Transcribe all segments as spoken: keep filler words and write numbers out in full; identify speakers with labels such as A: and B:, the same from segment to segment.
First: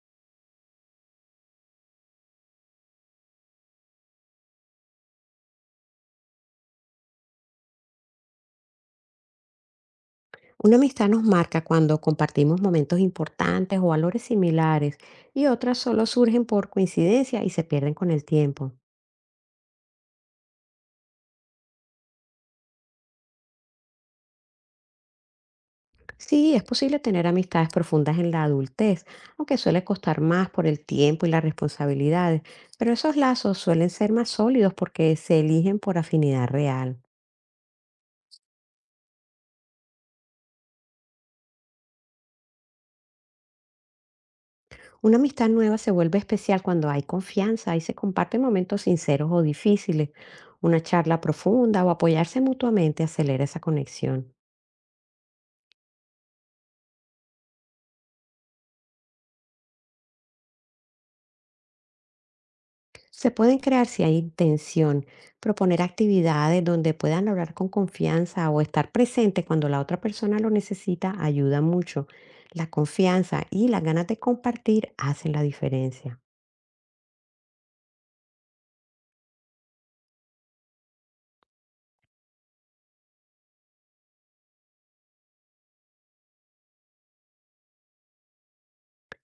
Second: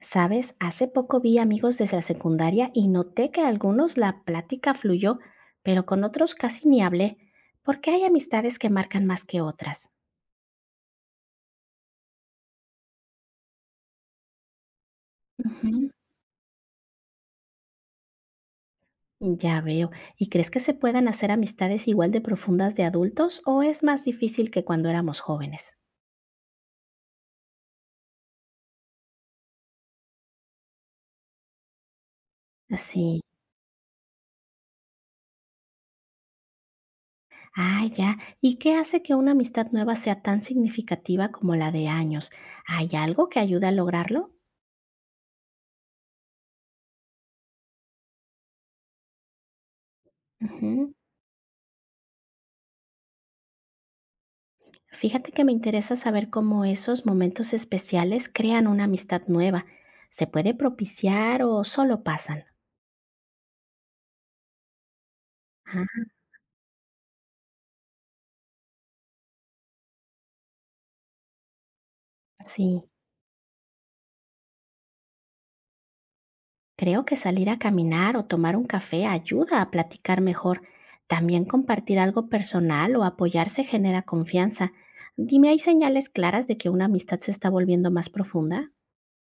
A: Sabes, hace poco vi amigos desde la secundaria y noté que a algunos la plática fluyó, pero con otros casi ni hablé, porque hay amistades que marcan más que otras.
B: Una amistad nos marca cuando compartimos momentos importantes o valores similares y otras
A: Ujú.
B: solo surgen por coincidencia y se pierden con el tiempo.
A: Ya veo. ¿Y crees que se puedan hacer amistades igual de profundas de adultos o es más difícil que cuando éramos jóvenes?
B: Sí, es posible tener amistades profundas en la adultez, aunque suele costar más por el tiempo y las responsabilidades, pero esos
A: Sí.
B: lazos suelen ser más sólidos porque se eligen por afinidad real.
A: Ah, ya. ¿Y qué hace que una amistad nueva sea tan significativa como la de años? ¿Hay algo que ayuda a lograrlo?
B: Una amistad nueva se vuelve especial cuando hay confianza y se comparten momentos sinceros o difíciles. Una
A: Ujú.
B: charla profunda o apoyarse mutuamente acelera esa conexión.
A: Fíjate que me interesa saber cómo esos momentos especiales crean una amistad nueva. ¿Se puede propiciar o solo pasan?
B: Se pueden crear si hay intención, proponer
A: Ah,
B: actividades donde puedan hablar con confianza o estar presente cuando la otra persona lo necesita ayuda mucho. La
A: sí.
B: confianza y las ganas de compartir hacen la diferencia.
A: Creo que salir a caminar o tomar un café ayuda a platicar mejor. También compartir algo personal o apoyarse genera confianza. Dime, ¿hay señales claras de que una amistad se está volviendo más profunda?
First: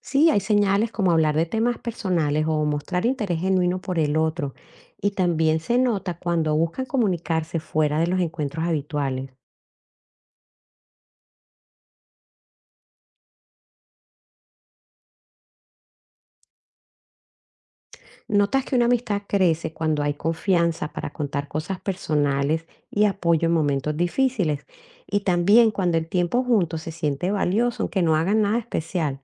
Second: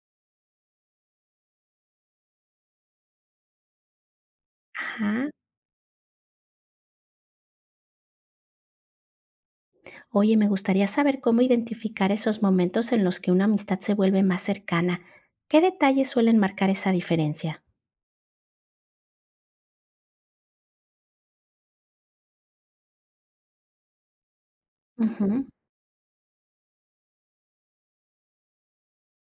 B: Sí, hay señales como hablar de temas personales o mostrar interés genuino por el otro. Y
A: Ajá.
B: también se nota cuando buscan comunicarse fuera de los encuentros habituales.
A: Oye, me gustaría saber cómo identificar esos momentos en los que una amistad se vuelve más cercana. ¿Qué detalles suelen marcar esa diferencia?
B: ¿Notas que una amistad crece cuando hay confianza para contar cosas personales y apoyo en momentos difíciles? Y
A: Ujú.
B: también cuando el tiempo juntos se siente valioso, aunque no hagan nada especial.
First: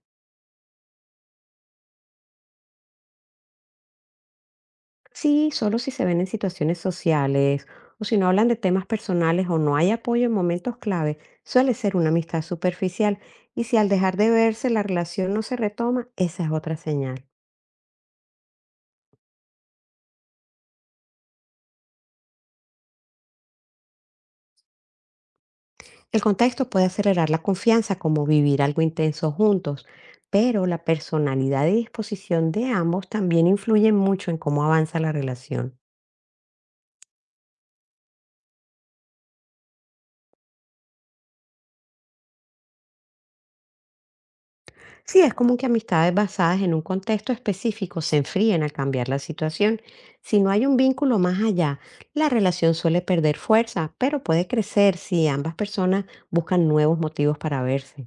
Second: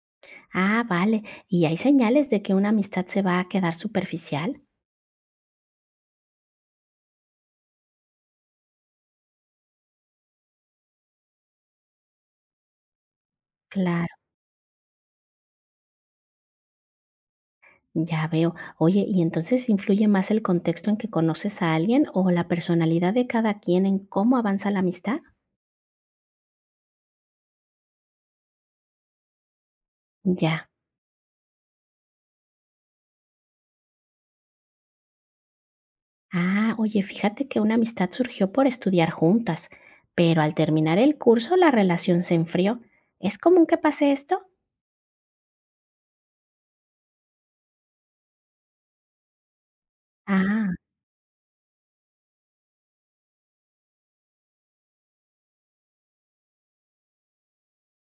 A: Ah, vale. ¿Y hay señales de que una amistad se va a quedar superficial?
B: Sí, solo si se ven en situaciones sociales o si no hablan de temas personales o no hay apoyo en momentos clave, suele ser una amistad superficial. Y si al
A: Claro,
B: dejar de verse la relación no se retoma, esa es otra señal.
A: ya veo. Oye, ¿y entonces influye más el contexto en que conoces a alguien o la personalidad de cada quien en cómo avanza la amistad?
B: El contexto puede acelerar la confianza, como vivir algo intenso juntos, pero
A: Ya.
B: la personalidad y disposición de ambos también influyen mucho en cómo avanza la relación.
A: Ah, oye, fíjate que una amistad surgió por estudiar juntas, pero al terminar el curso la relación se enfrió. ¿Es común que pase esto?
B: Sí, es común que amistades basadas en un contexto específico se enfríen al cambiar la situación. Si no hay
A: Ah,
B: un vínculo más allá, la relación suele perder fuerza, pero puede crecer si ambas personas buscan nuevos motivos para verse.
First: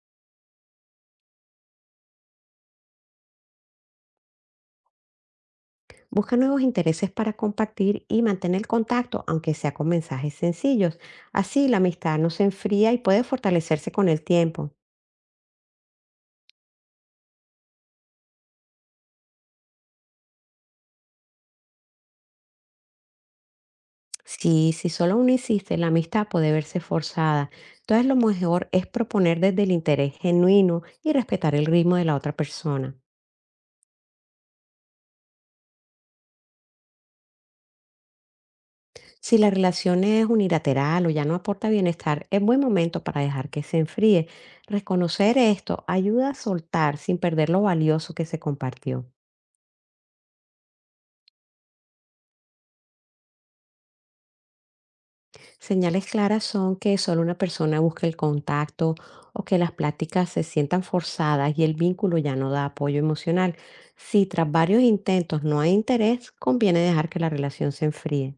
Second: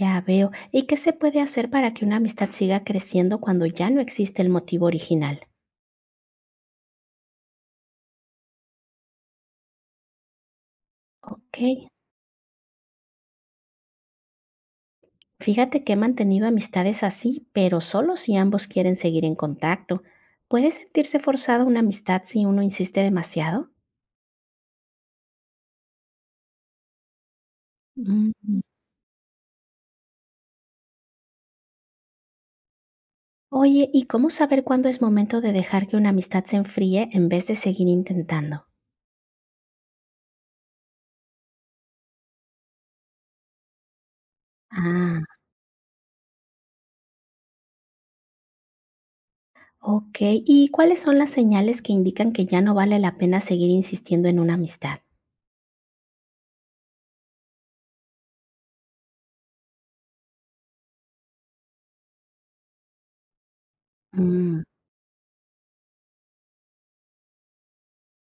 A: ya veo. ¿Y qué se puede hacer para que una amistad siga creciendo cuando ya no existe el motivo original?
B: Busca nuevos intereses para compartir y mantén el contacto, aunque sea con mensajes sencillos.
A: Ok.
B: Así la amistad no se enfría y puede fortalecerse con el tiempo.
A: Fíjate que he mantenido amistades así, pero solo si ambos quieren seguir en contacto. ¿Puede sentirse forzada una amistad si uno insiste demasiado?
B: Sí, si solo uno insiste, la amistad puede verse forzada. Entonces lo
A: Mm.
B: mejor es proponer desde el interés genuino y respetar el ritmo de la otra persona.
A: Oye, ¿y cómo saber cuándo es momento de dejar que una amistad se enfríe en vez de seguir intentando?
B: Si la relación es unilateral o ya no aporta bienestar, es buen momento para dejar que se enfríe.
A: Ah,
B: Reconocer esto ayuda a soltar sin perder lo valioso que se compartió.
A: ok. ¿Y cuáles son las señales que indican que ya no vale la pena seguir insistiendo en una amistad?
B: Señales claras son que solo una persona busca el contacto o que las pláticas se sientan forzadas y el vínculo ya no da apoyo emocional. Si tras
A: Mm,
B: varios intentos no hay interés, conviene dejar que la relación se enfríe.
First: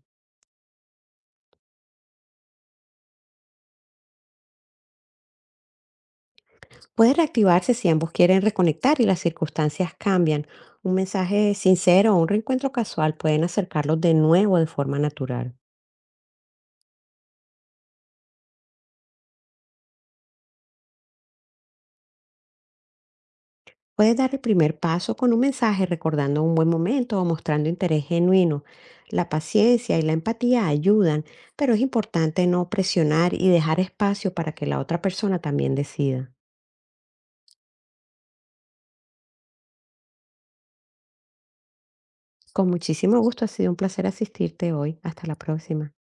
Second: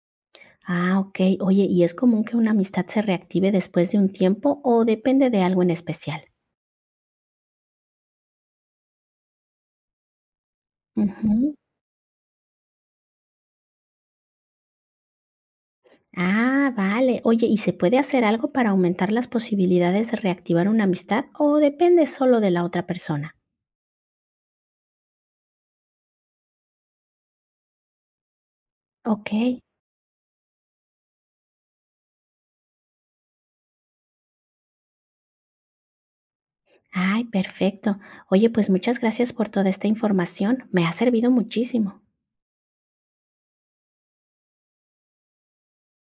A: ah, ok. Oye, ¿y es común que una amistad se reactive después de un tiempo o depende de algo en especial?
B: Puede reactivarse si ambos quieren reconectar y las circunstancias cambian. Un
A: Ujú.
B: mensaje sincero o un reencuentro casual pueden acercarlos de nuevo de forma natural.
A: Ah, vale. Oye, ¿y se puede hacer algo para aumentar las posibilidades de reactivar una amistad o depende solo de la otra persona?
B: Puedes dar el primer paso con un mensaje recordando un buen momento o mostrando interés genuino. La
A: Ok.
B: paciencia y la empatía ayudan, pero es importante no presionar y dejar espacio para que la otra persona también decida.
A: Ay, perfecto. Oye, pues muchas gracias por toda esta información. Me ha servido muchísimo.
B: Con muchísimo gusto, ha sido un placer asistirte hoy. Hasta la próxima.